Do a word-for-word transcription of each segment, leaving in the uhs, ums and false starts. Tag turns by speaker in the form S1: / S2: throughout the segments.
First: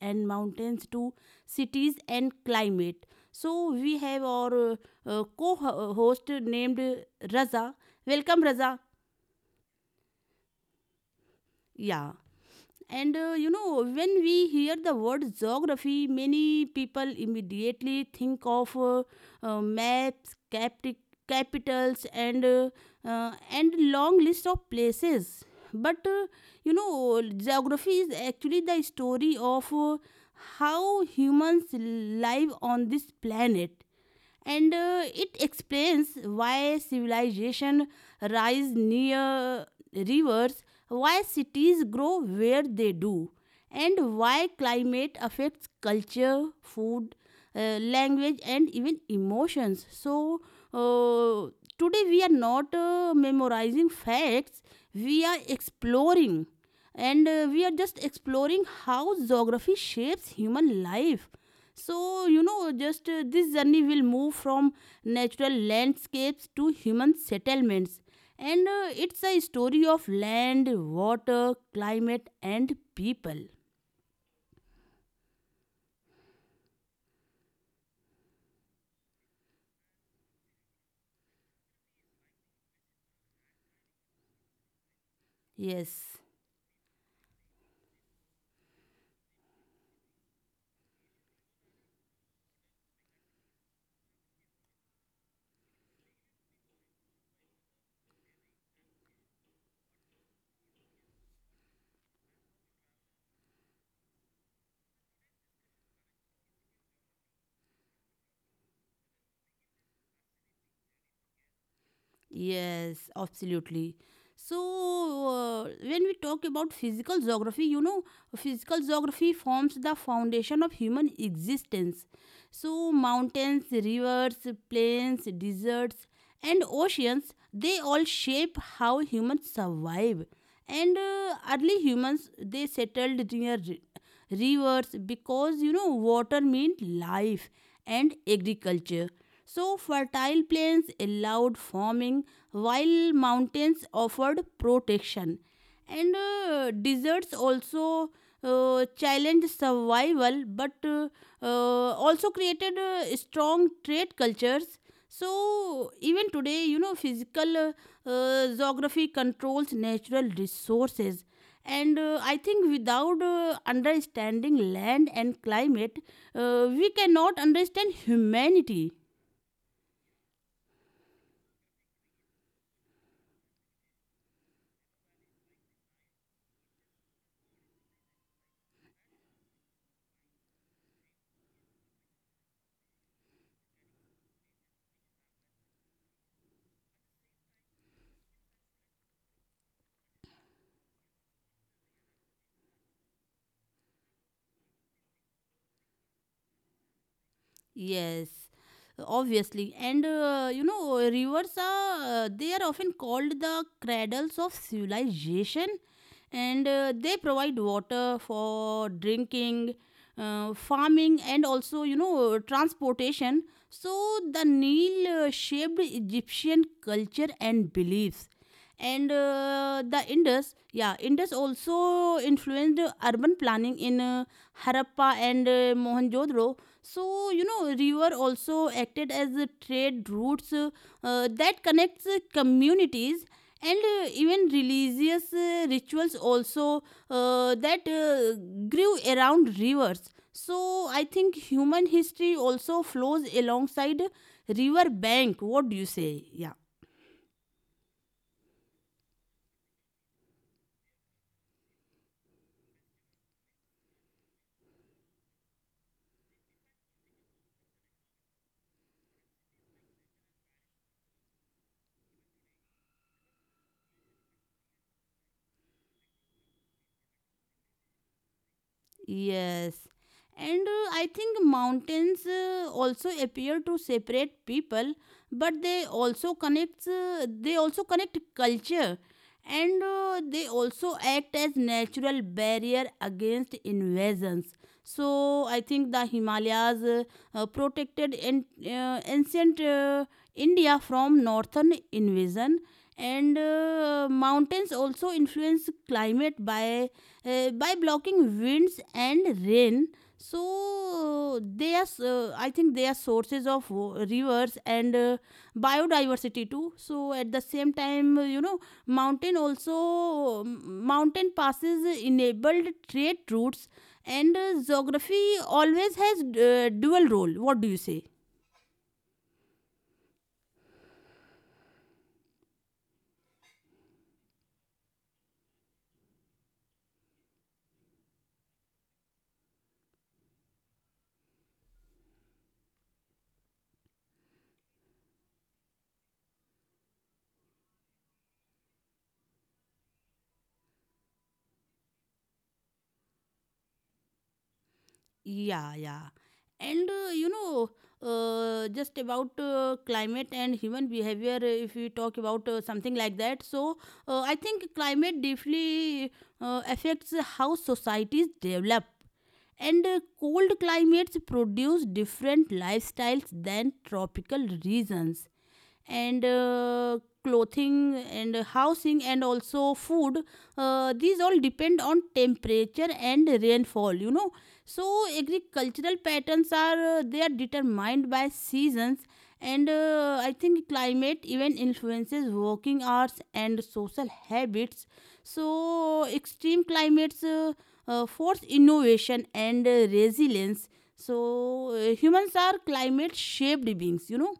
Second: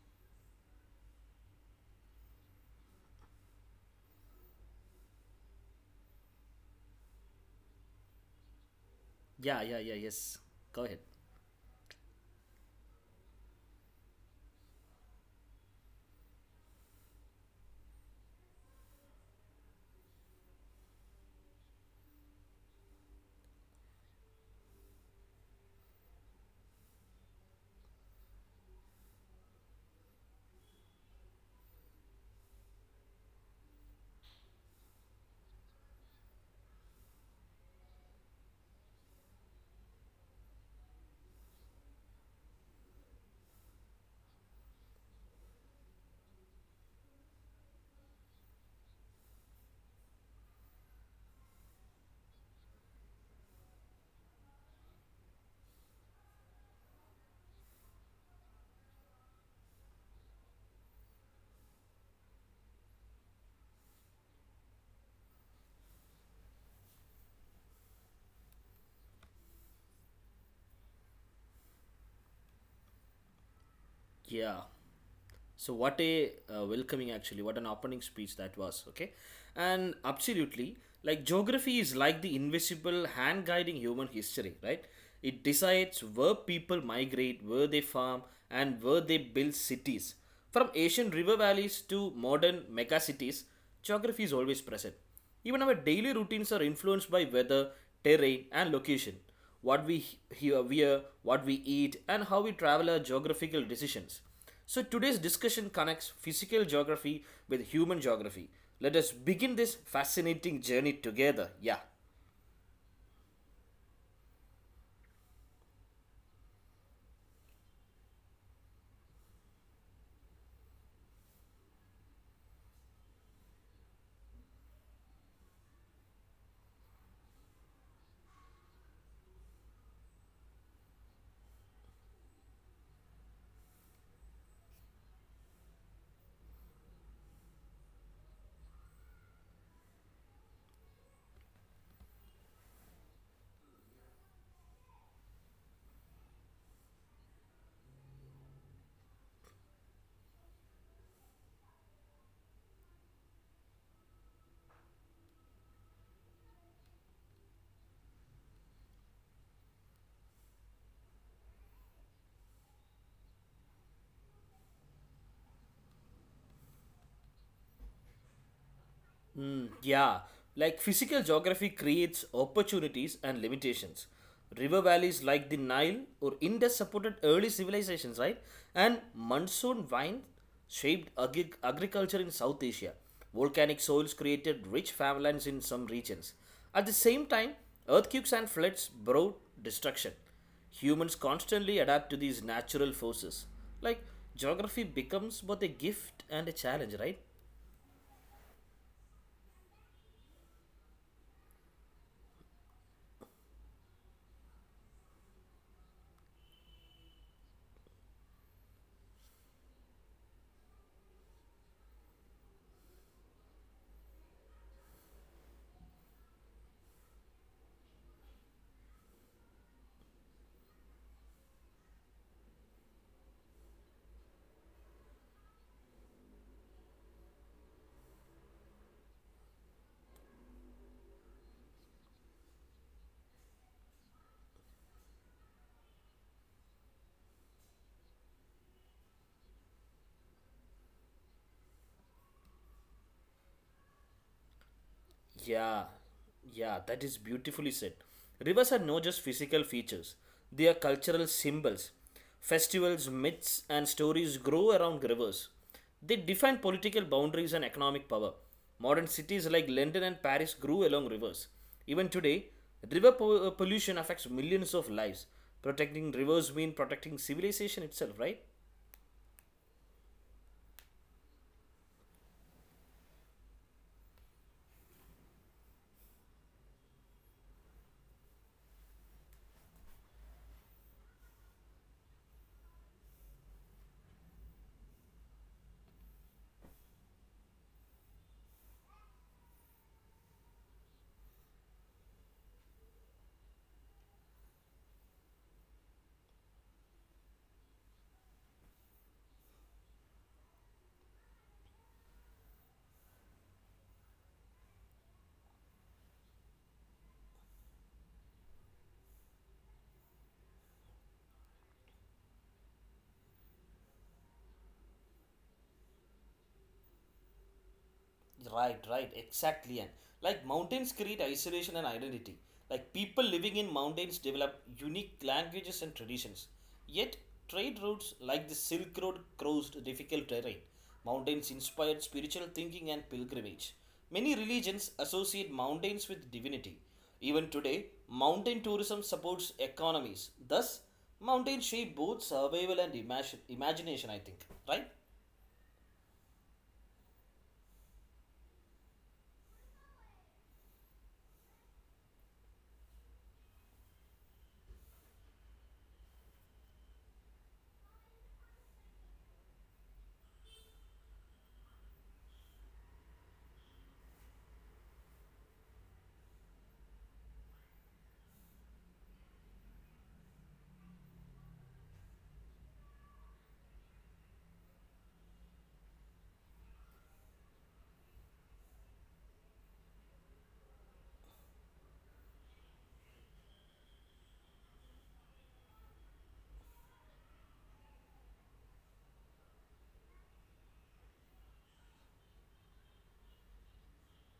S1: and mountains to cities and climate. So we have our uh, uh, co-host named Raza. Welcome Raza.
S2: Yeah, yeah, yeah, yes. Go ahead.
S1: Yeah. And uh, you know, when we hear the word geography, many people immediately think of uh, uh, maps, capti- capitals, and uh, uh, and long list of places. But uh, you know, geography is actually the story of uh, how humans live on this planet, and uh, it explains why civilization rise near rivers, why cities grow where they do, and why climate affects culture, food, uh, language, and even emotions. So uh, today we are not uh, memorizing facts, we are exploring. And uh, we are just exploring how geography shapes human life. So, you know, just uh, this journey will move from natural landscapes to human settlements. And uh, it's a story of land, water, climate, and people.
S2: Yeah. So what a uh, welcoming actually, what an opening speech that was, okay? And absolutely, like geography is like the invisible hand guiding human history, right? It decides
S1: Yes,
S2: where people migrate, where they farm, and where they build cities. From ancient river valleys to modern mega cities, geography is always present. Even our daily routines are influenced by weather, terrain, and location. What we hear, wear, what we eat, and how we travel are geographical decisions. So today's discussion connects physical geography with human geography. Let us begin this fascinating journey together. Yeah.
S1: yes, absolutely. So, uh, when we talk about physical geography, you know, physical geography forms the foundation of human existence. So, mountains, rivers, plains, deserts, and oceans, they all shape how humans survive. And uh, early humans, they settled near ri- rivers because, you know, water meant life and agriculture. So, fertile plains allowed farming, while mountains offered protection, and uh, deserts also uh, challenged survival, but uh, uh, also created uh, strong trade cultures. So even today, you know, physical uh, uh, geography controls natural resources. And uh, I think without uh, understanding land and climate, uh, we cannot understand humanity.
S2: Yeah, like physical geography creates opportunities and limitations. River valleys like the Nile or Indus supported early civilizations, right? And monsoon vines shaped agri- agriculture in South Asia. Volcanic soils created rich farmlands in some regions. At the same time, earthquakes and floods brought destruction. Humans constantly adapt to these natural forces. Like, geography becomes both a gift and a challenge, right?
S1: Yes, obviously. And uh, you know, rivers are, uh, they are often called the cradles of civilization, and uh, they provide water for drinking, uh, farming, and also, you know, transportation. So the Nile uh, shaped Egyptian culture and beliefs, and uh, the Indus, yeah, Indus also influenced urban planning in uh, Harappa and uh, Mohenjo-Daro. So you know, river also acted as a trade routes, uh, uh, that connects uh, communities, and uh, even religious uh, rituals also, uh, that uh, grew around rivers. So I think human history also flows alongside river bank. What do you
S2: Yeah,
S1: say? Yeah,
S2: yeah, that is beautifully said. Rivers are not just physical features, they are cultural symbols. Festivals, myths, and stories grow around rivers. They define political boundaries and economic power. Modern cities like London and Paris grew along rivers. Even today, river po- uh, pollution affects millions of lives. Protecting rivers means protecting civilization itself, right?
S1: yes. And uh, I think mountains uh, also appear to separate people, but they also connect, uh, they also connect culture. And uh, they also act as natural barrier against invasions. So I think the Himalayas uh, uh, protected an, uh, ancient uh, India from northern invasion, and uh, mountains also influence climate by uh, by blocking winds and rain. So uh, they are, uh, I think, they are sources of wa- rivers and uh, biodiversity too. So at the same time, uh, you know, mountain also mountain passes enabled trade routes. And uh, geography always has uh, dual role. What do you say?
S2: Right, right, exactly. And like mountains create isolation and identity. Like people living in mountains develop unique languages and traditions. Yet, trade routes like the Silk Road crossed difficult terrain. Mountains inspired spiritual thinking and pilgrimage. Many religions associate mountains with divinity. Even today, mountain tourism supports economies. Thus, mountains shape both survival and imagine, imagination, I think. Right?
S1: Yeah, yeah. And uh, you know, uh, just about uh, climate and human behavior, uh, if we talk about uh, something like that, so uh, I think climate deeply uh, affects how societies develop. And uh, cold climates produce different lifestyles than tropical regions. And uh, clothing and housing and also food, uh, these all depend on temperature and rainfall, you know. So agricultural patterns are, uh, they are determined by seasons. And uh, I think climate even influences working hours and social habits. So extreme climates uh, uh, force innovation and uh, resilience. So uh, humans are climate shaped beings, you know.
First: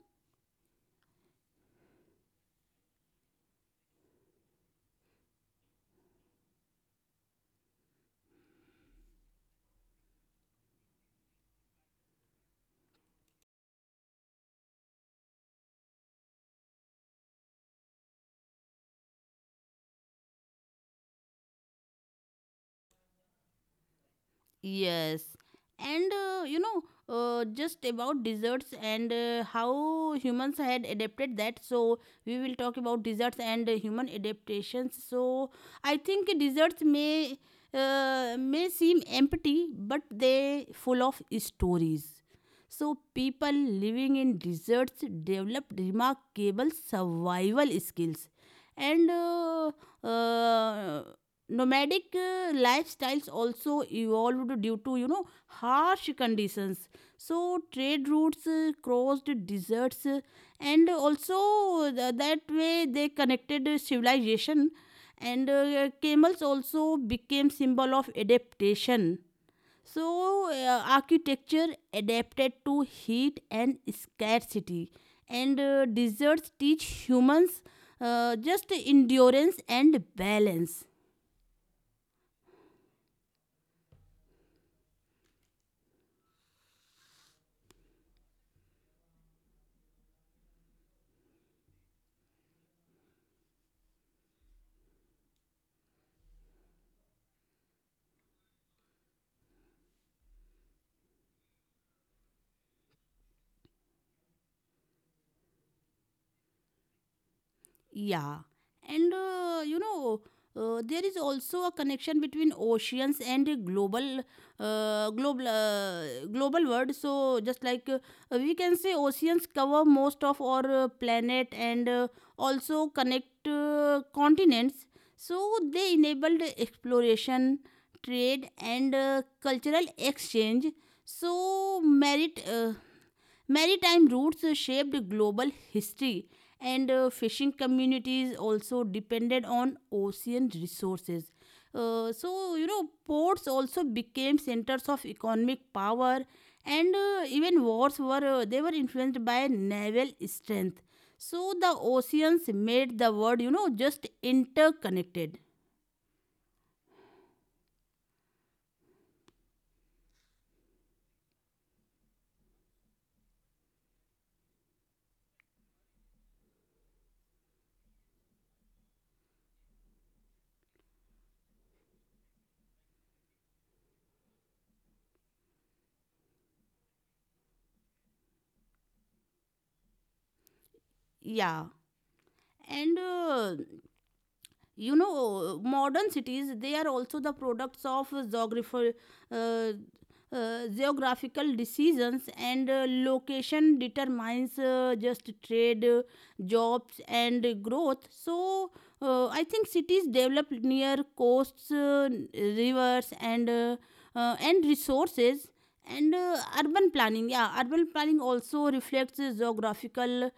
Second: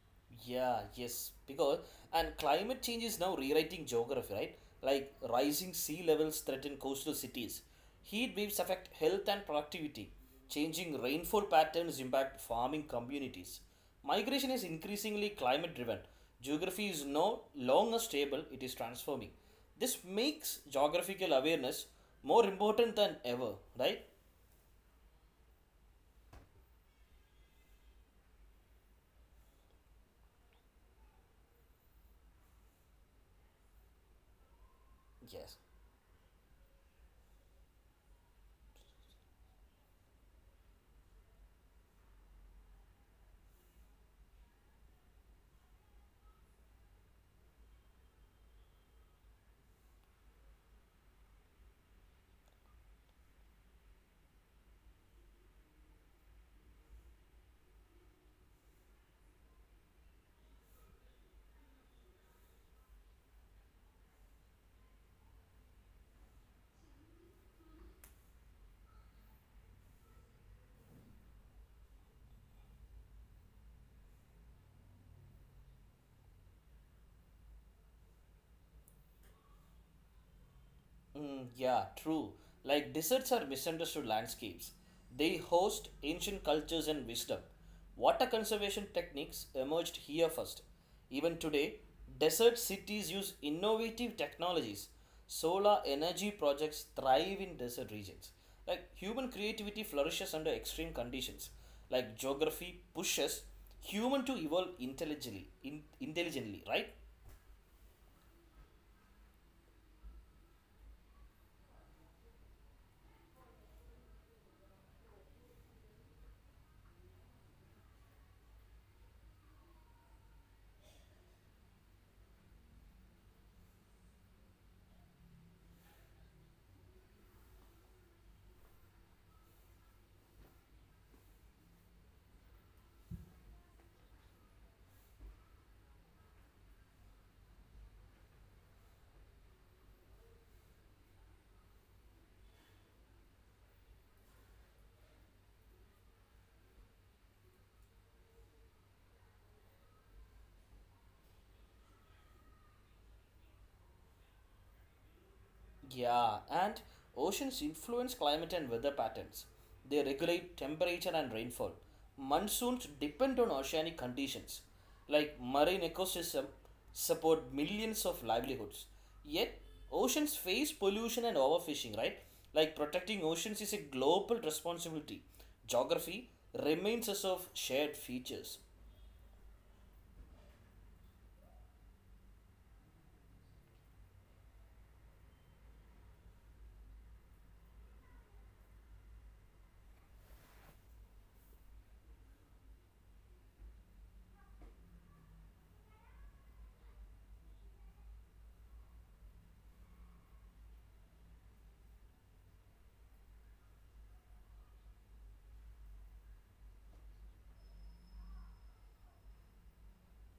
S2: Yeah, yes, because and climate change is now rewriting geography, right? Like rising sea levels threaten coastal cities. Heat waves affect health and productivity. Changing rainfall patterns impact farming communities. Migration is increasingly climate driven. Geography is no longer stable, it is transforming. This makes geographical awareness more important than ever, right?
S1: Yes, and uh, you know, uh, just about desserts and uh, how humans had adapted that. So, we will talk about desserts and uh, human adaptations. So,
S2: Yes.
S1: I think desserts may uh, may seem empty, but they full of stories. So, people living in deserts developed remarkable survival skills, and uh, uh, nomadic uh, lifestyles also evolved due to, you know, harsh conditions. So trade routes uh, crossed deserts, uh, and also th- that way they connected uh, civilization. And uh, camels also became symbol of adaptation. So uh, architecture adapted to heat and scarcity. And uh, deserts teach humans uh, just endurance and balance.
S2: Mm, yeah, true. Like deserts are misunderstood landscapes. They host ancient cultures and wisdom. Water conservation techniques emerged here first. Even today, desert cities use innovative technologies. Solar energy projects thrive in desert regions. Like human creativity flourishes under extreme conditions. Like geography pushes human to evolve intelligently, in, intelligently, right?
S1: Yeah, and uh, you know, uh, there is also a connection between oceans and a global, uh, global, uh, global world. So just like, uh, we can say, oceans cover most of our uh, planet, and uh, also connect uh, continents. So they enabled exploration, trade, and uh, cultural exchange. So merit. Uh, Maritime routes shaped global history, and uh, fishing communities also depended on ocean resources. Uh, so, you know, ports also became centers of economic power, and uh, even wars were, uh, they were influenced by naval strength. So, the oceans made the world, you know, just interconnected.
S2: Yeah, and oceans influence climate and weather patterns. They regulate temperature and rainfall. Monsoons depend on oceanic conditions. Like marine ecosystem support millions of livelihoods. Yet oceans face pollution and overfishing, right? Like protecting oceans is a global responsibility. Geography remains as of shared features.
S1: Yeah, and uh, you know, modern cities, they are also the products of geography, uh, uh, geographical decisions. And uh, location determines uh, just trade, uh, jobs, and growth. So uh, I think cities develop near coasts, uh, rivers, and uh, uh, and resources. And uh, urban planning, yeah, urban planning also reflects uh, geographical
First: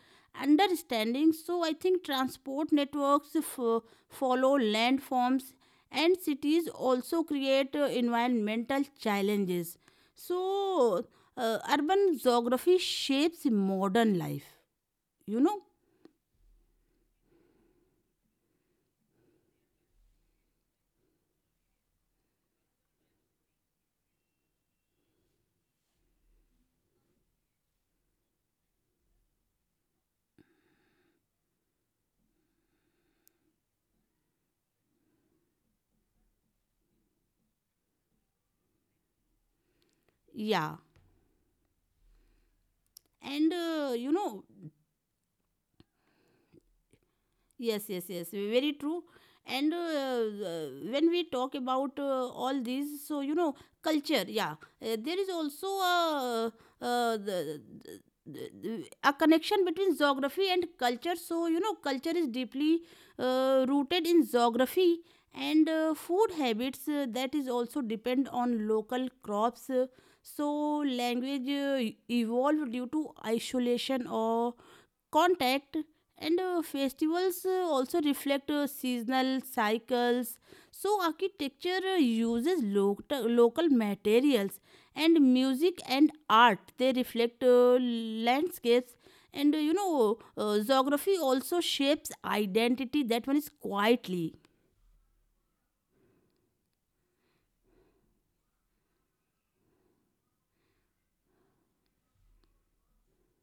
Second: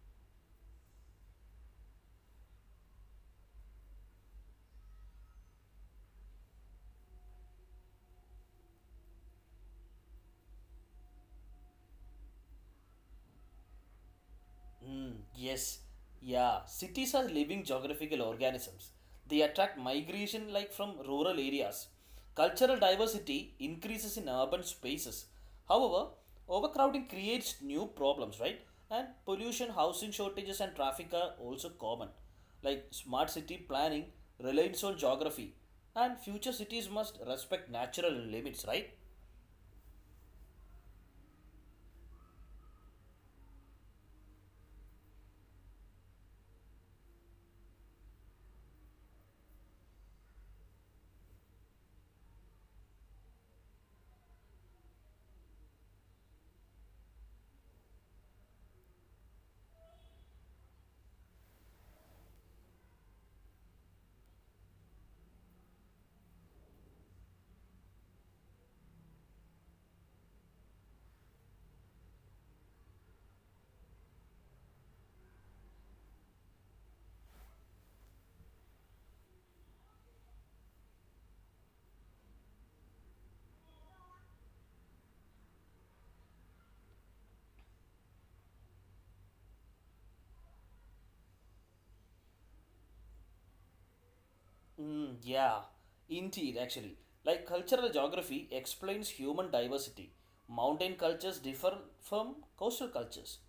S1: understanding. So I think transport networks f- follow landforms, and cities also create uh, environmental challenges. So uh, urban geography shapes modern life,
S2: Mm,
S1: you know.
S2: yes, yeah. Cities are living geographical organisms. They attract migration like from rural areas. Cultural diversity increases in urban spaces. However, overcrowding creates new problems, right? And pollution, housing shortages, and traffic are also common. Like smart city planning relies on geography, and future cities must respect natural limits, right?
S1: Yeah, and uh, you know yes, yes, yes, very true. And uh, uh, when we talk about uh, all these, so you know, culture, yeah, uh, there is also a, uh, the, the- the- a connection between geography and culture. So, you know, culture is deeply uh, rooted in geography. And uh, food habits, uh, that is also depend on local crops. Uh, so, language uh, evolved due to isolation or contact. And uh, festivals uh, also reflect uh, seasonal cycles. So architecture uh, uses lo- local materials, and music and art, they reflect uh, landscapes. And uh, you know uh, geography also shapes identity. That one is quietly
S2: Mm, yeah, indeed, actually. Like cultural geography explains human diversity. Mountain cultures differ from coastal cultures.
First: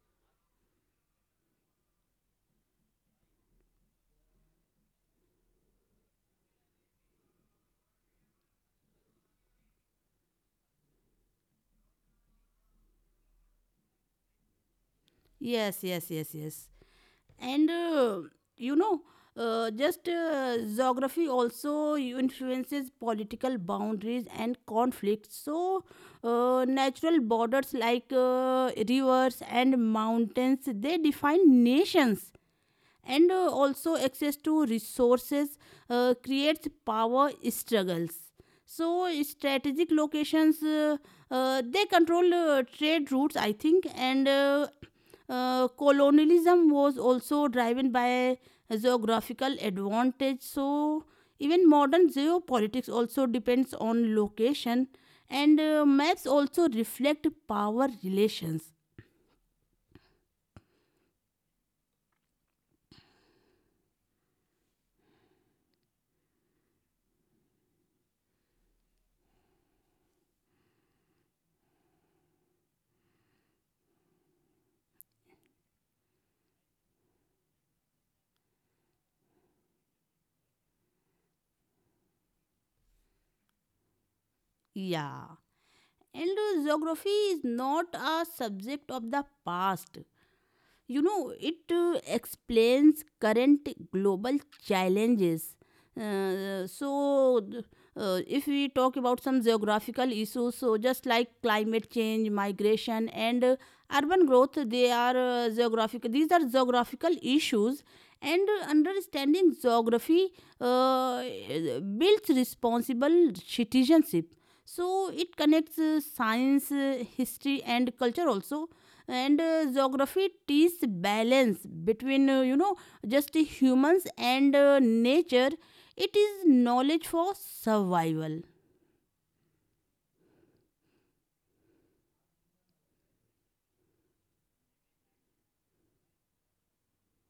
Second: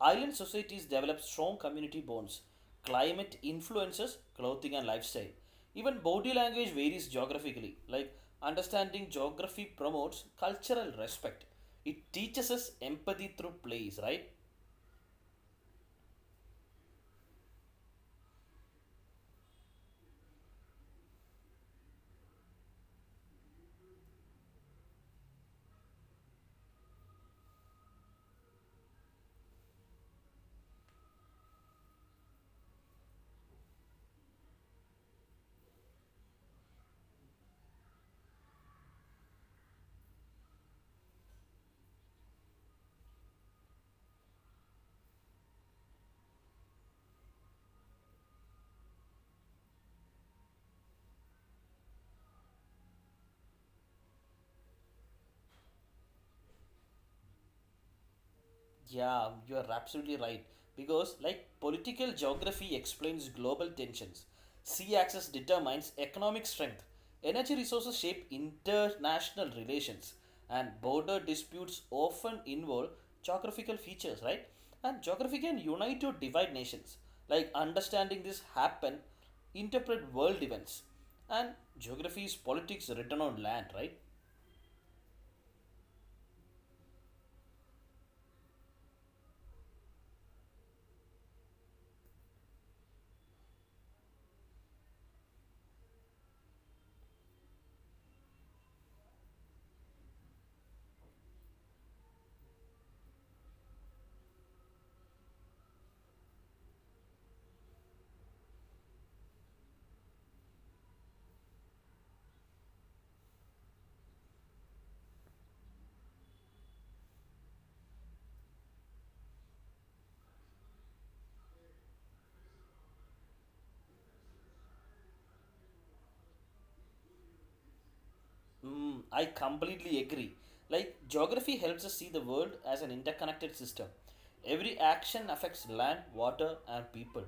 S2: Island societies develop strong community bonds. Climate influences clothing and lifestyle. Even body language varies geographically. Like understanding geography promotes cultural respect. It teaches us empathy through plays, right?
S1: yes, yes, yes, yes. And uh, you know uh, just uh, geography also influences political boundaries and conflicts. So uh, natural borders like uh, rivers and mountains, they define nations. And uh, also access to resources uh, creates power struggles. So strategic locations, uh, uh, they control uh, trade routes, I think. And uh, uh, colonialism was also driven by geographical advantage. So even modern geopolitics also depends on location. And uh, maps also reflect power relations.
S2: Yeah, you are absolutely right. Because, like, political geography explains global tensions, sea access determines economic strength, energy resources shape international relations, and border disputes often involve geographical features, right? And geography can unite or divide nations. Like, understanding this happen, interpret world events. And geography is politics written on land, right?
S1: Yeah. And geography is not a subject of the past, you know, it uh, explains current global challenges. Uh, so, th- uh, if we talk about some geographical issues, so just like climate change, migration, and uh, urban growth, they are uh, geographical. These are geographical issues, and uh, understanding geography uh, builds responsible citizenship. So it connects uh, science, uh, history, and culture also. And uh, geography teaches balance between, uh, you know, just the humans and uh, nature. It is knowledge for survival.
S2: Mm, I completely agree. Like, geography helps us see the world as an interconnected system. Every action affects land, water, and people.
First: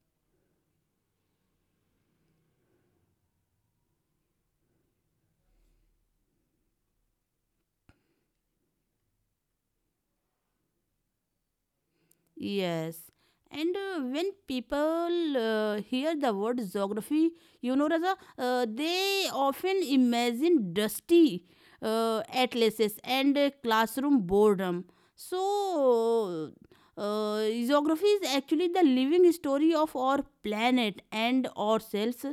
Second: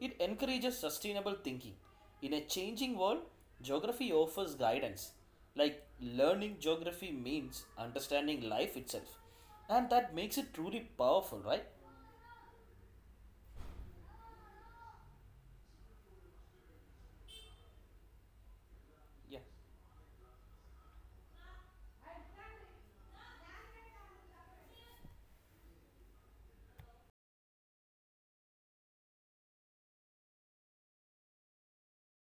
S2: It encourages sustainable thinking. In a changing world, geography offers guidance. Like, learning geography means understanding life itself. And that makes it truly powerful, right?
S1: Yes. And uh, when people uh, hear the word geography, you know, Raza, uh, they
S2: Yeah.
S1: often imagine dusty uh, atlases and uh, classroom boredom. So, uh, geography is actually the living story of our planet and ourselves.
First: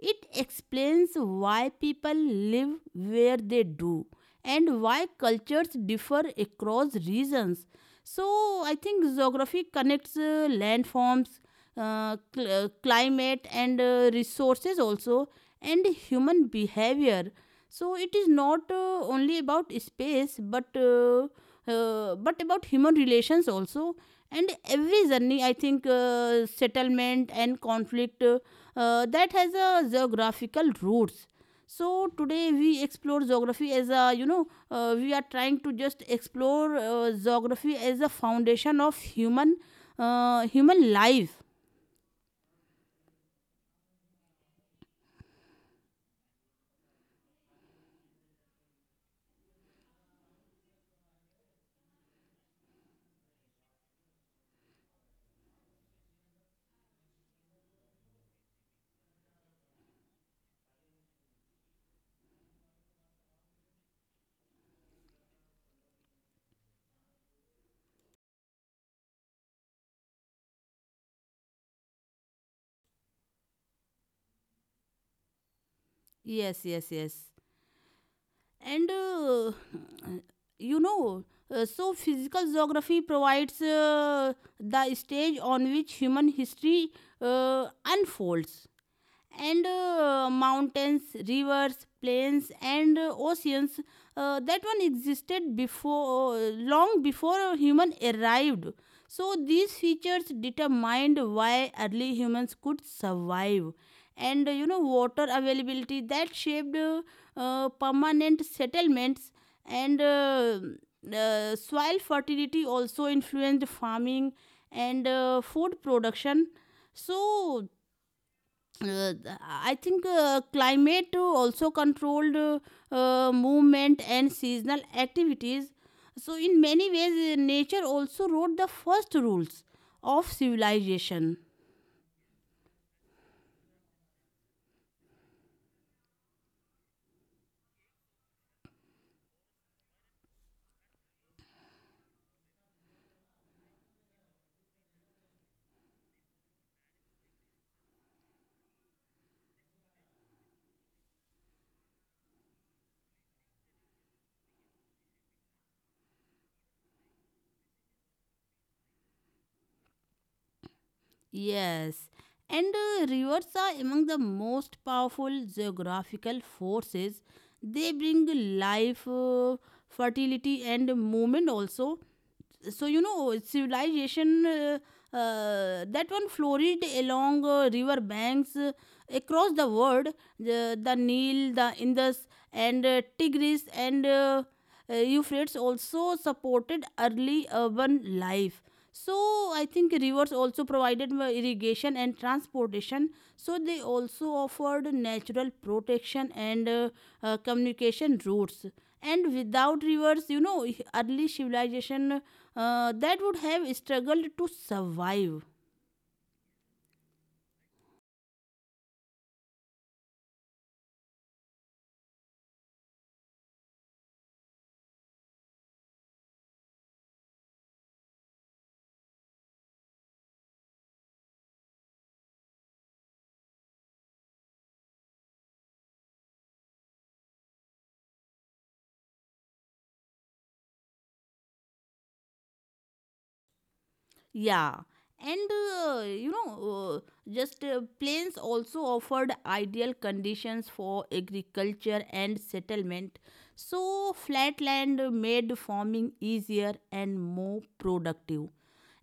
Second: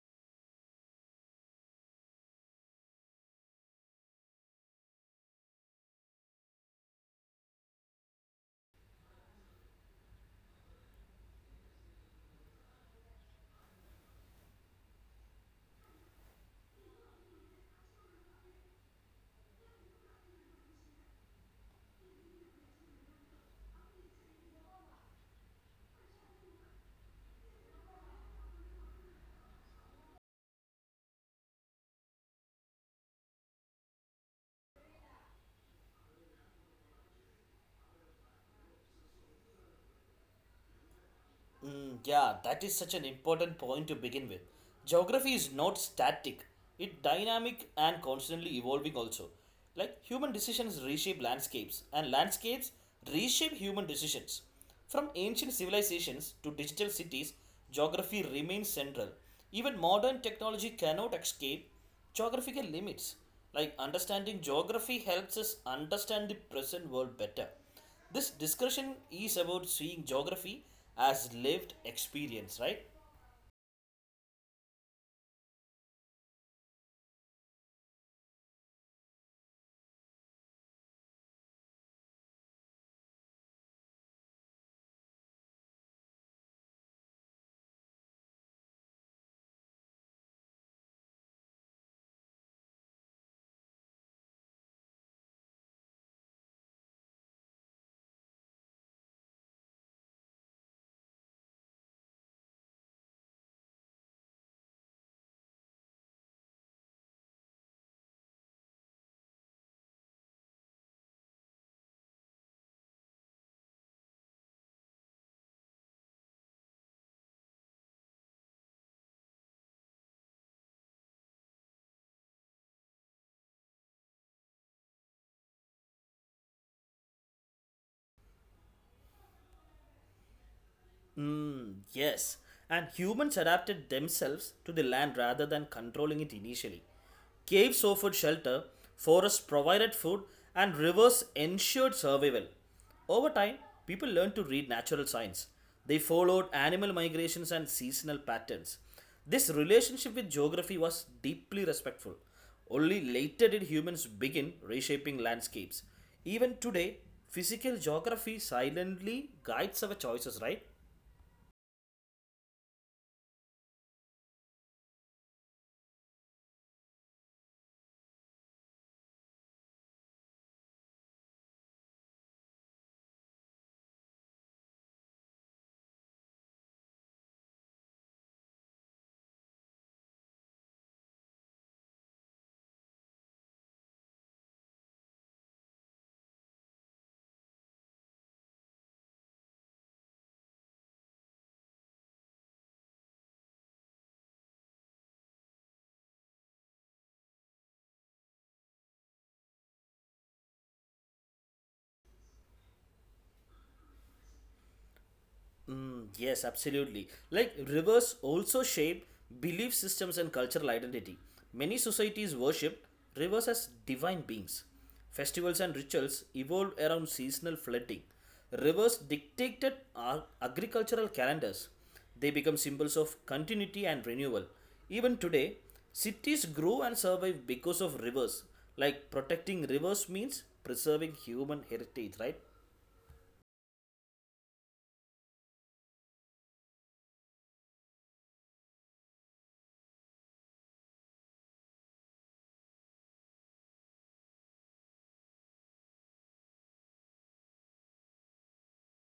S1: It explains why people live where they do and why cultures differ across regions. So, I think geography connects uh, landforms, uh, cl- uh, climate, and uh, resources also, and human behavior. So, it is not uh, only about space, but uh, uh, but about human relations also. And every journey, I think, uh, settlement and conflict, uh, uh, that has a geographical roots. So today we explore geography as a, you know, uh, we are trying to just explore uh, geography as a foundation of human uh, human life.
S2: Mm, yeah, that is such an important point to begin with. Geography is not static, it's dynamic and constantly evolving, also. Like human decisions reshape landscapes, and landscapes reshape human decisions. From ancient civilizations to digital cities, geography remains central. Even modern technology cannot escape geographical limits. Like understanding geography helps us understand the present world better. This discussion is about seeing geography as lived experience, right?
S1: Yes, yes, yes. And uh, you know uh, so physical geography provides uh, the stage on which human history uh, unfolds. And uh, mountains, rivers, plains, and uh, oceans. Uh, that one existed before, uh, long before human arrived. So these features determined why early humans could survive. And uh, you know, water availability, that shaped uh, uh, permanent settlements. And uh, uh, soil fertility also influenced farming and uh, food production. So uh, I think uh, climate also controlled uh, uh, movement and seasonal activities. So, in many ways, uh, nature also wrote the first rules of civilization.
S2: Mm, yes, and humans adapted themselves to the land rather than controlling it initially. Caves offered shelter, forests provided food, and rivers ensured survival. Over time, people learned to read natural signs. They followed animal migrations and seasonal patterns. This relationship with geography was deeply respectful. Only later did humans begin reshaping landscapes. Even today, physical geography silently guides our choices, right?
S1: Yes, and uh, rivers are among the most powerful geographical forces. They bring life, uh, fertility, and movement also. So, you know, civilization, uh, uh, that one flourished along uh, river banks uh, across the world, the, the Nile, the Indus, and uh, Tigris, and uh, uh, Euphrates also supported early urban life. So I think rivers also provided my irrigation and transportation. So they also offered natural protection and uh, uh, communication routes. And without rivers, you know, early civilization uh, that would have struggled to survive.
S2: Mm, yes, absolutely. Like rivers also shape belief systems and cultural identity. Many societies worship rivers as divine beings. Festivals and rituals evolved around seasonal flooding. Rivers dictated our agricultural calendars. They become symbols of continuity and renewal. Even today, cities grow and survive because of rivers. Like protecting rivers means preserving human heritage, right?
S1: Yeah, and uh, you know, uh, just uh, plains also offered ideal conditions for agriculture and settlement. So, flat land made farming easier and more productive.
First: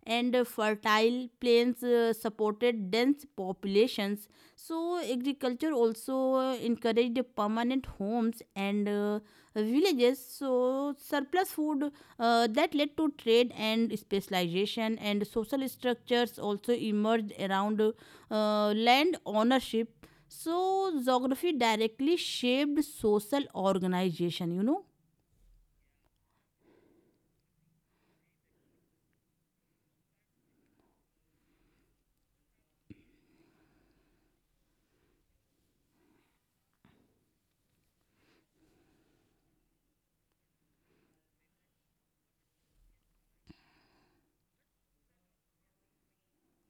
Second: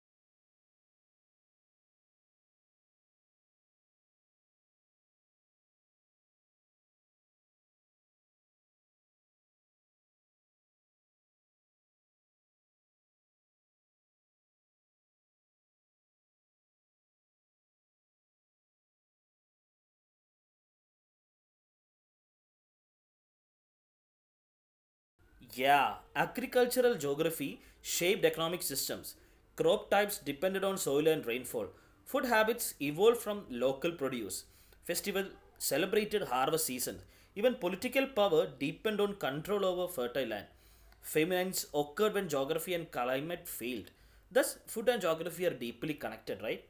S1: And uh, fertile plains uh, supported dense populations. So, agriculture also uh, encouraged permanent homes and uh, villages. So, surplus food uh, that led to trade and specialization, and social structures also emerged around uh, land ownership. So, geography directly shaped social organization, you know.
S2: Yeah, agricultural geography shaped economic systems. Crop types depended on soil and rainfall. Food habits evolved from local produce. Festival celebrated harvest seasons. Even political power depended on control over fertile land. Famines occurred when geography and climate failed. Thus, food and geography are deeply connected, right?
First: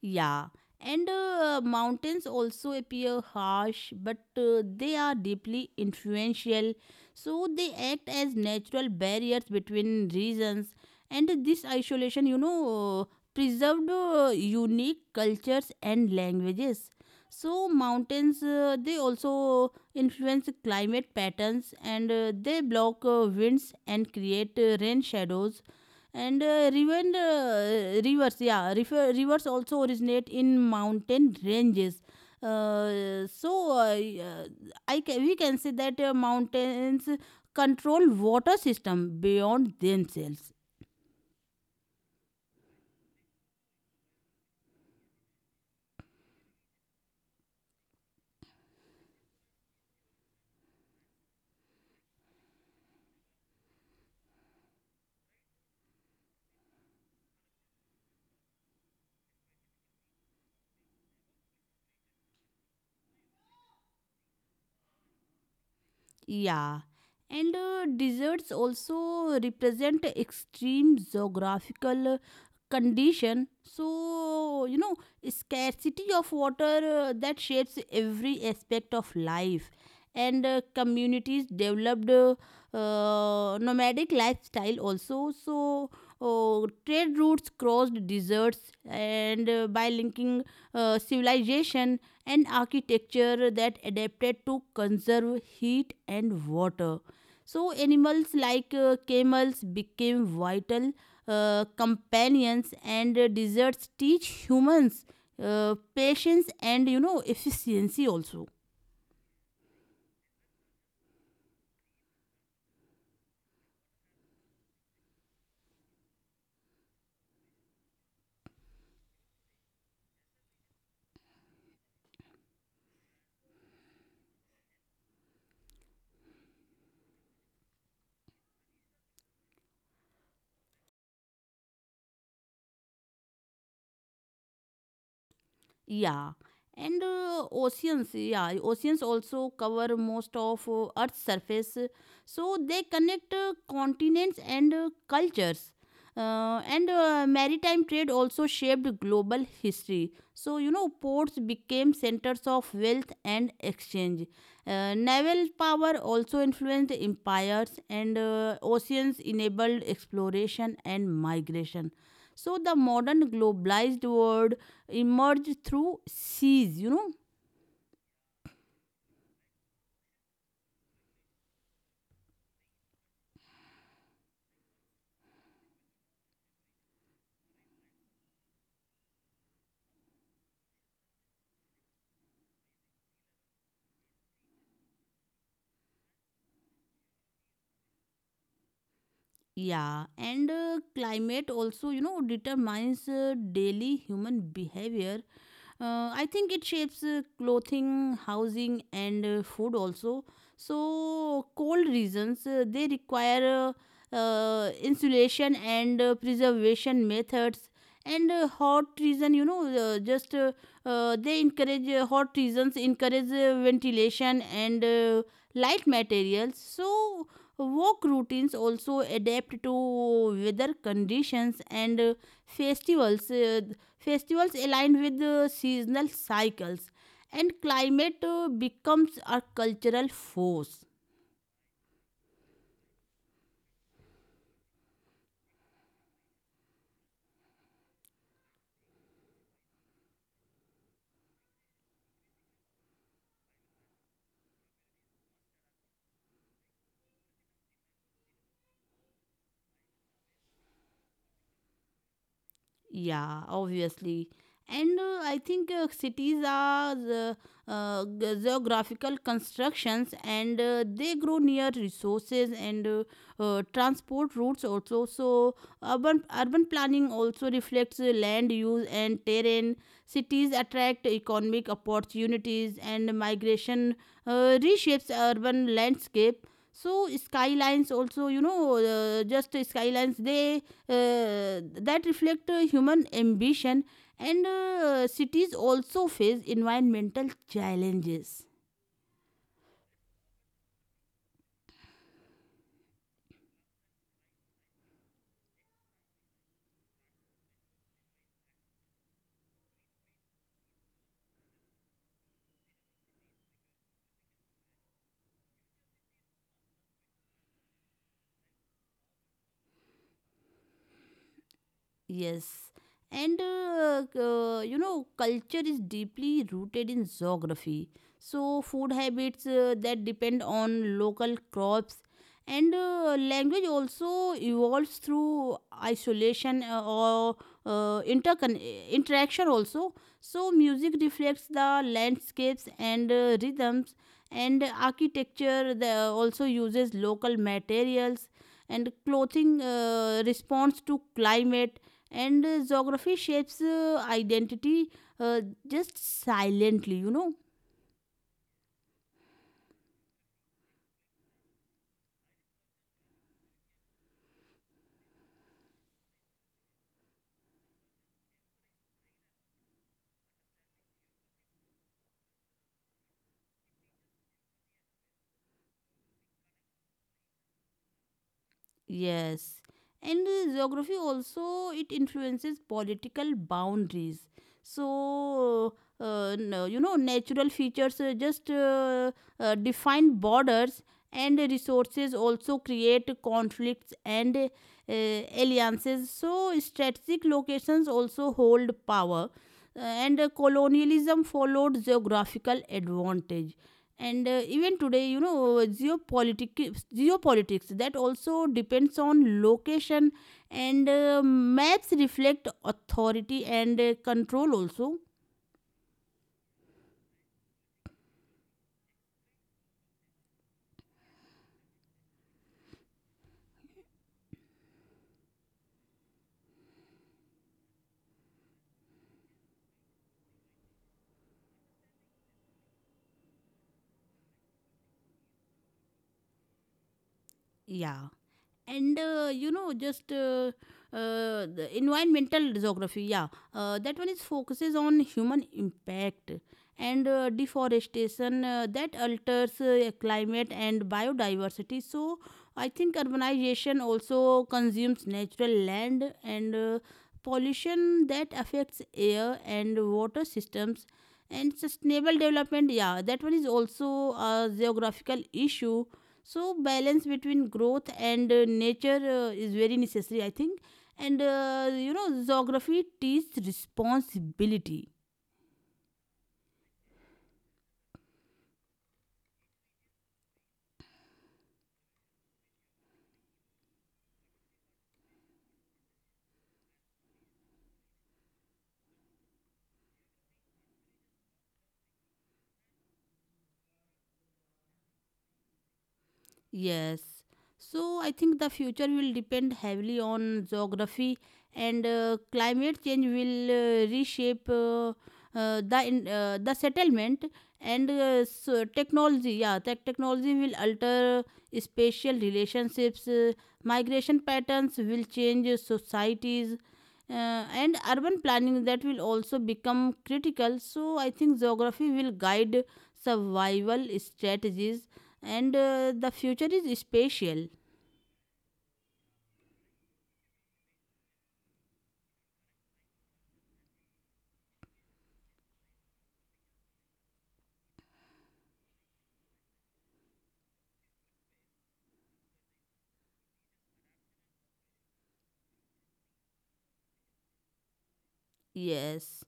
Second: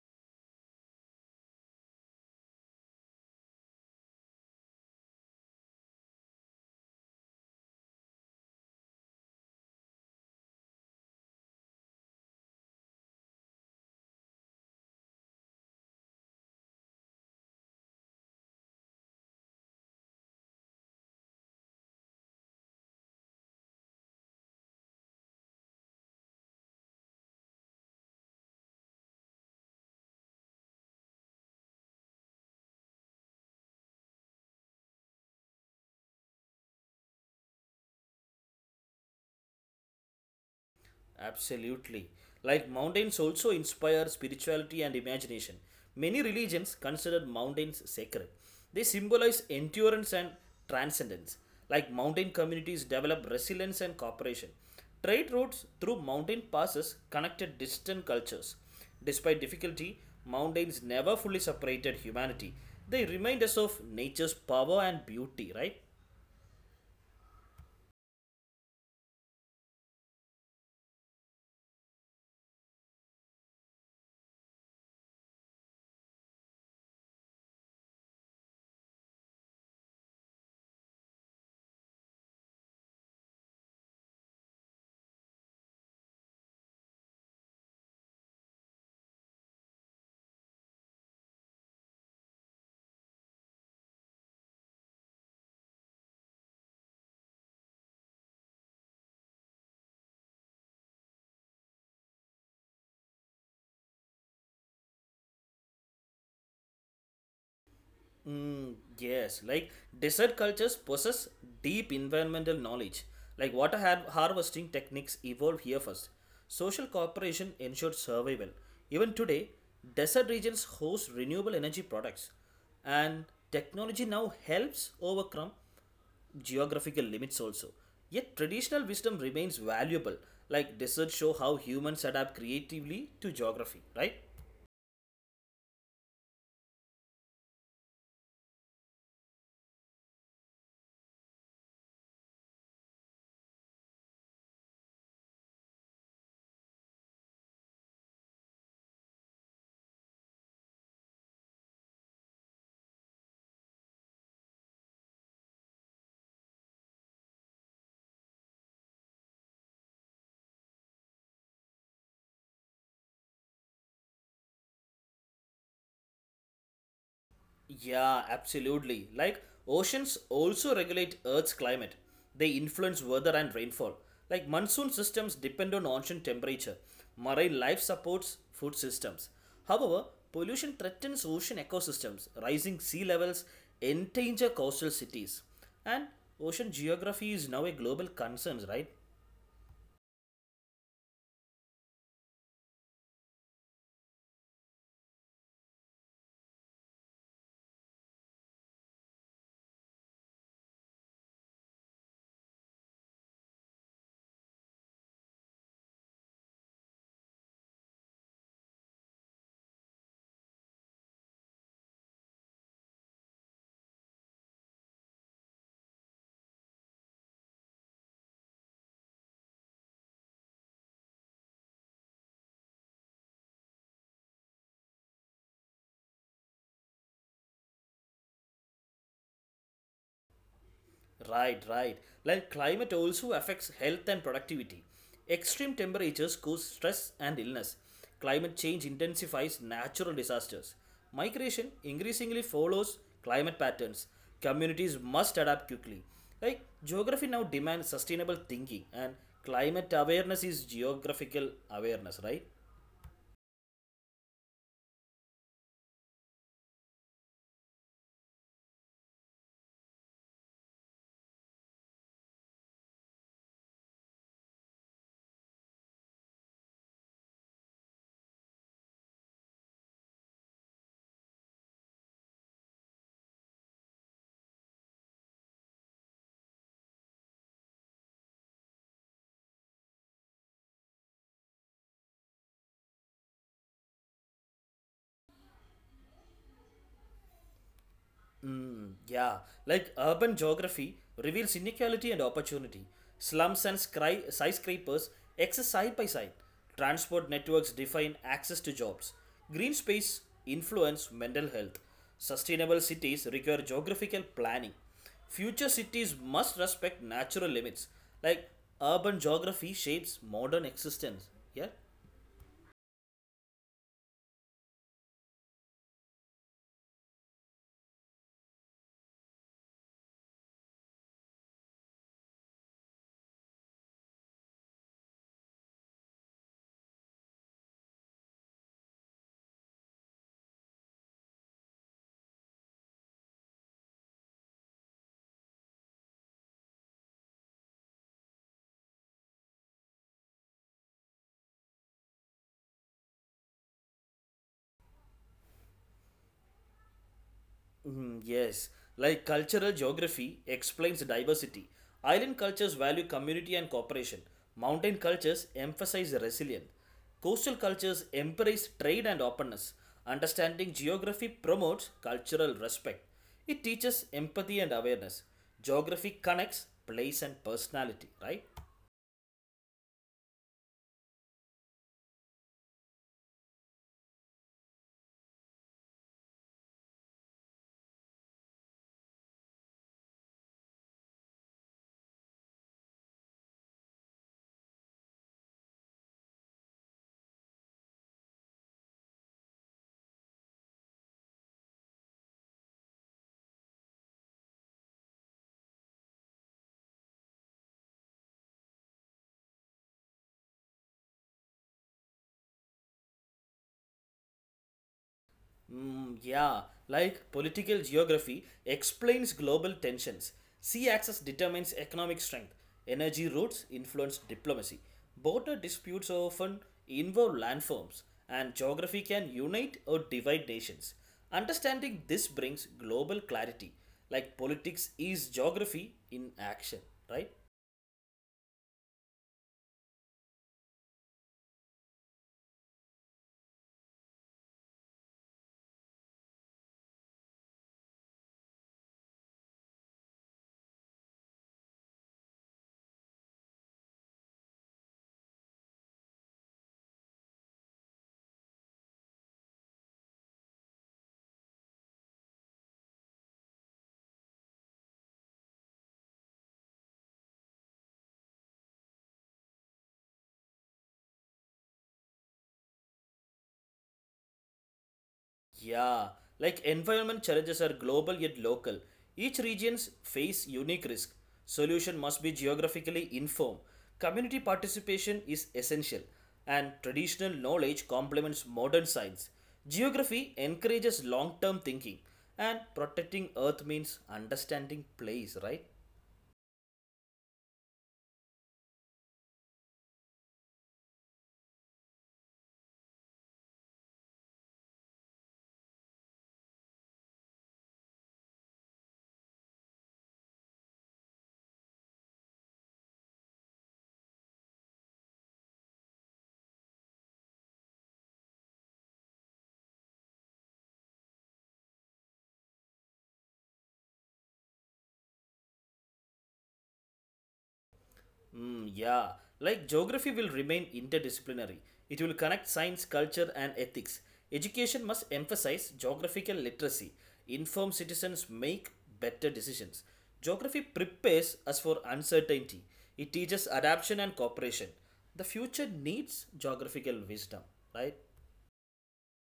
S1: Yeah, and uh, mountains also appear harsh, but uh, they are deeply influential, so they act as natural barriers between regions. And this isolation, you know, preserved uh, unique cultures and languages. So mountains, uh, they also influence climate patterns, and uh, they block uh, winds and create uh, rain shadows and uh, even uh, rivers, yeah, river rivers also originate in mountain ranges, uh, so uh, uh, I ca- we can say that uh, mountains control water system beyond themselves.
S2: Absolutely. Like mountains also inspire spirituality and imagination. Many religions consider mountains sacred. They symbolize endurance and transcendence. Like mountain communities develop resilience and cooperation. Trade routes through mountain passes connected distant cultures. Despite difficulty, mountains never fully separated humanity. They remind us of nature's power and beauty, right?
S1: Yeah, and uh, deserts also represent extreme geographical uh, condition. So, you know, scarcity of water uh, that shapes every aspect of life, and uh, communities developed uh, uh, nomadic lifestyle also. So, uh trade routes crossed deserts and uh, by linking uh, civilization and architecture that adapted to conserve heat and water. So, animals like uh, camels became vital uh, companions, and uh, deserts teach humans uh, patience and you know efficiency also.
S2: Mm, yes, like desert cultures possess deep environmental knowledge. Like water har- harvesting techniques evolved here first. Social cooperation ensured survival. Even today, desert regions host renewable energy products, and technology now helps overcome geographical limits also. Yet traditional wisdom remains valuable. Like deserts show how humans adapt creatively to geography, right?
S1: Yeah, and uh, oceans, yeah, oceans also cover most of uh, Earth's surface, uh, so they connect uh, continents and uh, cultures. Uh, and uh, Maritime trade also shaped global history. So, you know, ports became centers of wealth and exchange. Uh, naval power also influenced empires, and uh, oceans enabled exploration and migration. So, the modern globalized world emerge through seas, you know.
S2: Yeah, absolutely. Like oceans also regulate Earth's climate. They influence weather and rainfall. Like monsoon systems depend on ocean temperature. Marine life supports food systems. However, pollution threatens ocean ecosystems. Rising sea levels endanger coastal cities. And ocean geography is now a global concern, right?
S1: Yeah, and uh, climate also, you know, determines uh, daily human behavior. Uh, I think it shapes uh, clothing, housing, and uh, food also. So, cold regions uh, they require uh, uh, insulation and uh, preservation methods, and uh, hot region, you know, uh, just uh, uh, they encourage uh, hot regions encourage uh, ventilation and uh, light materials. So, work routines also adapt to weather conditions and uh, festivals. Uh, Festivals align with uh, seasonal cycles, and climate uh, becomes a cultural force.
S2: Right, right. Like climate also affects health and productivity. Extreme temperatures cause stress and illness. Climate change intensifies natural disasters. Migration increasingly follows climate patterns. Communities must adapt quickly. Like geography now demands sustainable thinking and climate awareness is geographical awareness, right?
S1: Yeah, obviously. And uh, I think uh, cities are the, uh, ge- geographical constructions and uh, they grow near resources and uh, uh, transport routes also. So, urban, urban planning also reflects uh, land use and terrain. Cities attract economic opportunities and migration uh, reshapes urban landscape, so skylines also, you know, uh, just skylines they uh, that reflect uh, human ambition, and uh, cities also face environmental challenges.
S2: Yeah, like urban geography reveals inequality and opportunity. Slums and scry- skyscrapers exist side by side. Transport networks define access to jobs. Green space influence mental health. Sustainable cities require geographical planning. Future cities must respect natural limits. Like urban geography shapes modern existence. Yeah.
S1: Yes. And uh, uh, you know, culture is deeply rooted in geography. So, food habits uh, that depend on local crops, and uh, language also evolves through isolation uh, or uh, intercon- interaction also. So, music reflects the landscapes and uh, rhythms, and architecture the, also uses local materials, and clothing uh, responds to climate, and uh, geography shapes uh, identity uh, just silently, you know.
S2: Mm, yes, like cultural geography explains diversity. Island cultures value community and cooperation. Mountain cultures emphasize resilience. Coastal cultures embrace trade and openness. Understanding geography promotes cultural respect. It teaches empathy and awareness. Geography connects place and personality, right?
S1: Yes, and uh, geography also it influences political boundaries. So uh, no, You know, natural features uh, just uh, uh, define borders, and resources also create conflicts and uh, alliances. So strategic locations also hold power. Uh, and uh, Colonialism followed geographical advantage, and uh, even today, you know, geopolitics geopolitics that also depends on location, and uh, maps reflect authority and uh, control also.
S2: Mm, yeah, like political geography explains global tensions. Sea access determines economic strength. Energy routes influence diplomacy. Border disputes often involve landforms, and geography can unite or divide nations. Understanding this brings global clarity, like politics is geography in action, right?
S1: Yeah, and uh, you know just uh, uh, the environmental geography, yeah, uh, that one is focuses on human impact, and uh, deforestation uh, that alters uh, climate and biodiversity. So, I think urbanization also consumes natural land, and uh, pollution that affects air and water systems, and sustainable development, yeah, that one is also a geographical issue. So balance between growth and uh, nature uh, is very necessary, I think. And uh, you know, geography teaches responsibility.
S2: Yeah, like environment challenges are global yet local. Each regions face unique risk. Solution must be geographically informed. Community participation is essential, and traditional knowledge complements modern science. Geography encourages long-term thinking, and protecting Earth means understanding place, right?
S1: Yes. So I think the future will depend heavily on geography, and uh, climate change will uh, reshape uh, uh, the in, uh, the settlement, and uh, so technology, yeah, tech technology will alter spatial relationships. Uh, migration patterns will change societies, uh, and urban planning that will also become critical. So I think geography will guide survival strategies, and uh, the future is spatial.
S2: Mm, yeah, like geography will remain interdisciplinary. It will connect science, culture, and ethics. Education must emphasize geographical literacy. Informed citizens make better decisions. Geography prepares us for uncertainty. It teaches adaptation and cooperation. The future needs geographical wisdom, right?
S1: Yes,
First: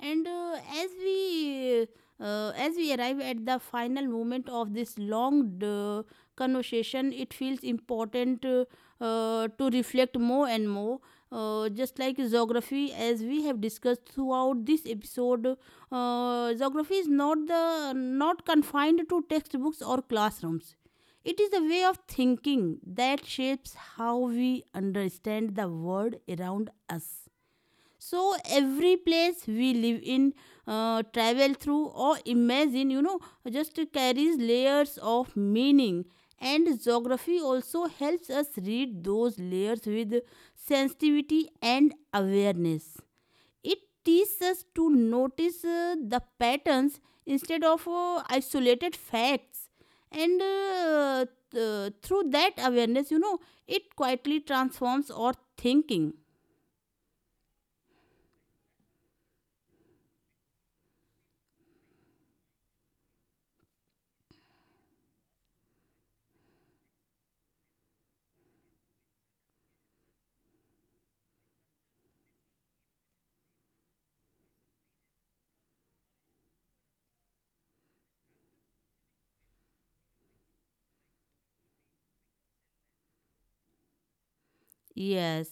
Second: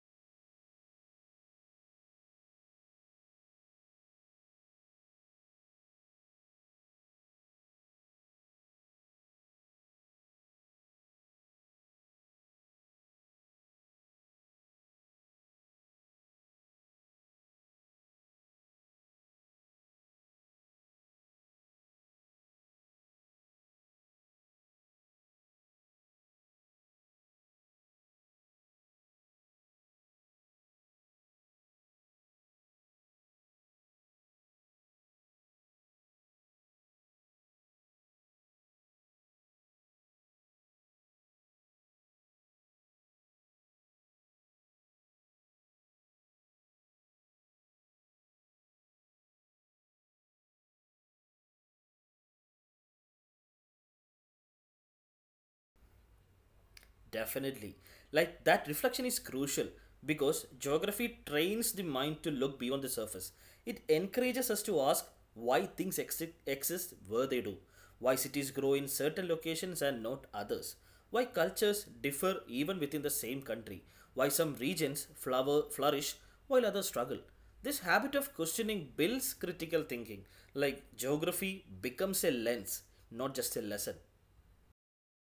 S1: and uh, as we uh, as we arrive at the final moment of this long uh, conversation, it feels important uh, uh, to reflect more and more. Uh, just like geography, as we have discussed throughout this episode, uh, geography is not the not confined to textbooks or classrooms. It is a way of thinking that shapes how we understand the world around us. So every place we live in, uh, travel through, or imagine, you know, just carries layers of meaning. And geography also helps us read those layers with sensitivity and awareness. It teaches us to notice uh, the patterns instead of uh, isolated facts. And uh, th- through that awareness, you know, it quietly transforms our thinking.
S2: Definitely. Like that reflection is crucial because geography trains the mind to look beyond the surface. It encourages us to ask why things exi- exist where they do, why cities grow in certain locations and not others, why cultures differ even within the same country, why some regions flower, flourish while others struggle. This habit of questioning builds critical thinking, like geography becomes a lens, not just a lesson.
S1: Yes,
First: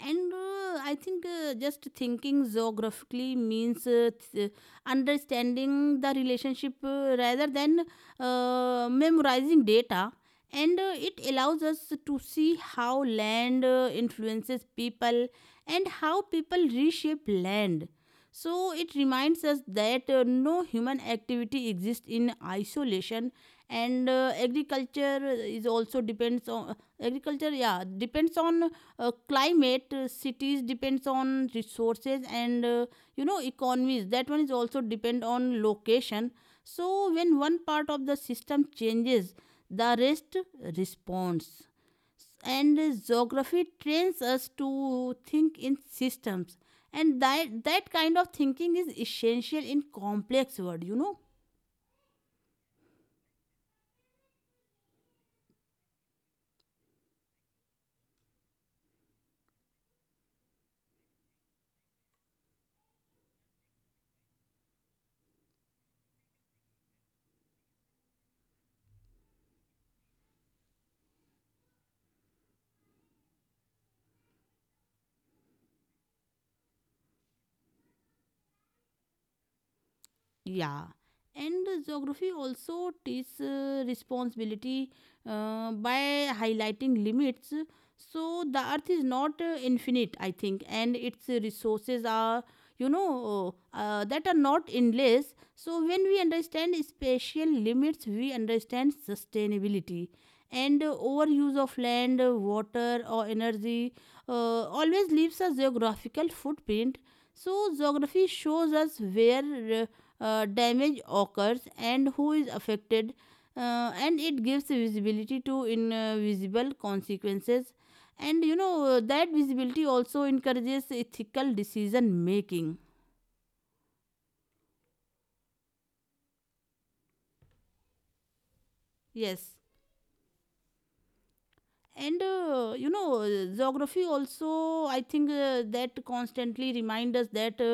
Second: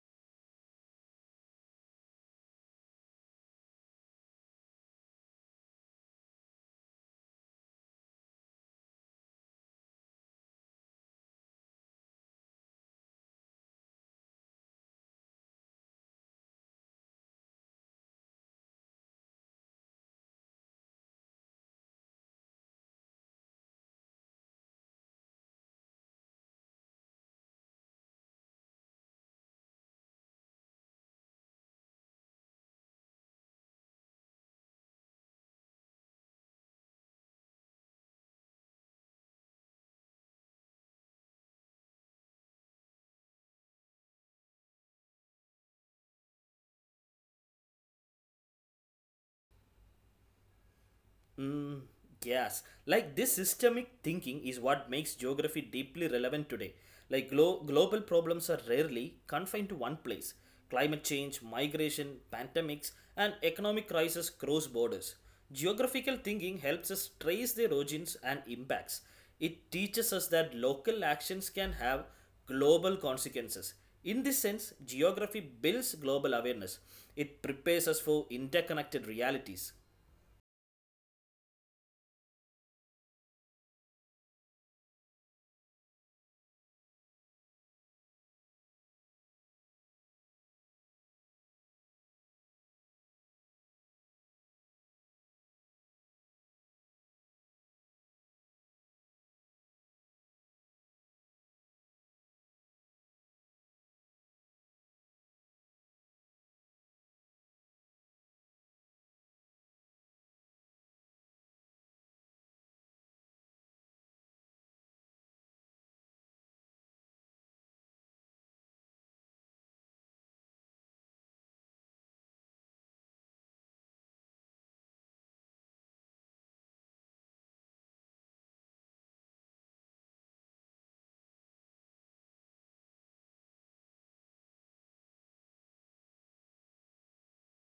S1: and uh, I think uh, just thinking geographically means uh, th- uh, understanding the relationship uh, rather than uh, memorizing data, and uh, it allows us to see how land uh, influences people and how people reshape land. So it reminds us that uh, no human activity exists in isolation, and uh, agriculture is also depends on agriculture. Yeah, depends on uh, climate. uh, Cities depends on resources and uh, you know economies. That one is also depend on location. So, when one part of the system changes, the rest responds. And geography trains us to think in systems. And that, that kind of thinking is essential in complex world, you know.
S2: Mm, yes. Like this systemic thinking is what makes geography deeply relevant today. Like glo- global problems are rarely confined to one place. Climate change, migration, pandemics, and economic crisis cross borders. Geographical thinking helps us trace their origins and impacts. It teaches us that local actions can have global consequences. In this sense, geography builds global awareness. It prepares us for interconnected realities.
S1: Yeah, and geography also teaches uh, responsibility uh, by highlighting limits. So the earth is not uh, infinite, I think, and its resources are, you know, uh, uh, that are not endless. So when we understand spatial limits, we understand sustainability, and overuse of land, water, or energy uh, always leaves a geographical footprint. So, geography shows us where uh, damage occurs and who is affected, uh, and it gives visibility to invisible consequences. And you know, that visibility also encourages ethical decision making. Yes. And uh, you know uh, geography also, I think, uh, that constantly remind us that uh,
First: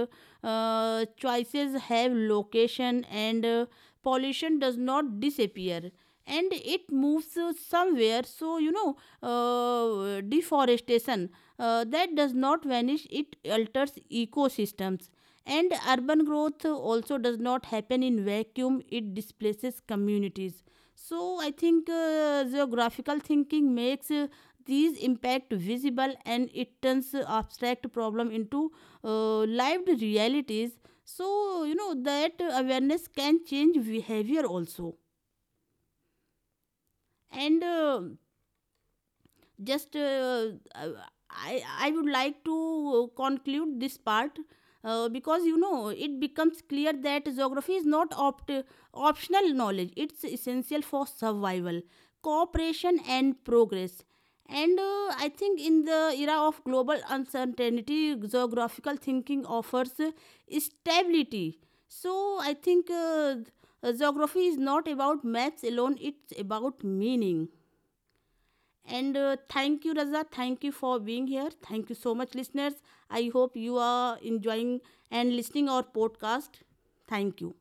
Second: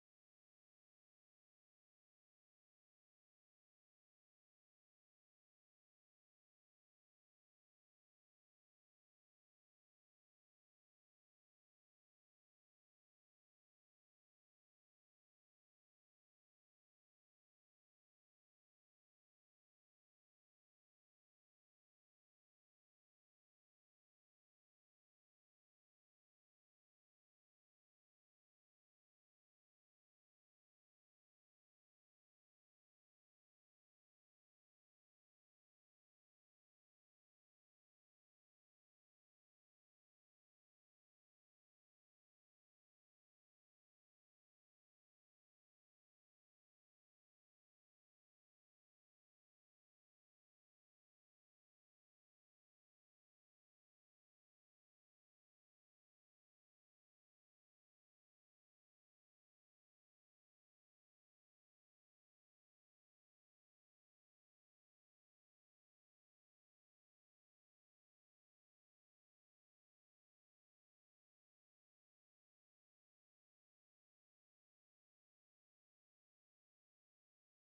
S1: uh, choices have location, and uh, pollution does not disappear, and it moves uh, somewhere. So you know, uh, deforestation uh, that does not vanish, it alters ecosystems, and urban growth also does not happen in vacuum, it displaces communities. So I think uh, geographical thinking makes uh, these impact visible, and it turns uh, abstract problem into uh, lived realities. So you know that uh, awareness can change behavior also. And uh, just uh, uh, I I would like to conclude this part, uh, because you know it becomes clear that geography is not opt- optional knowledge, it's essential for survival, cooperation and progress. And uh, I think in the era of global uncertainty, geographical thinking offers uh, stability. So I think uh, geography is not about maps alone, it's about meaning. And uh, thank you, Raza. Thank you for being here. Thank you so much, listeners. I hope you are enjoying and listening our podcast. Thank you.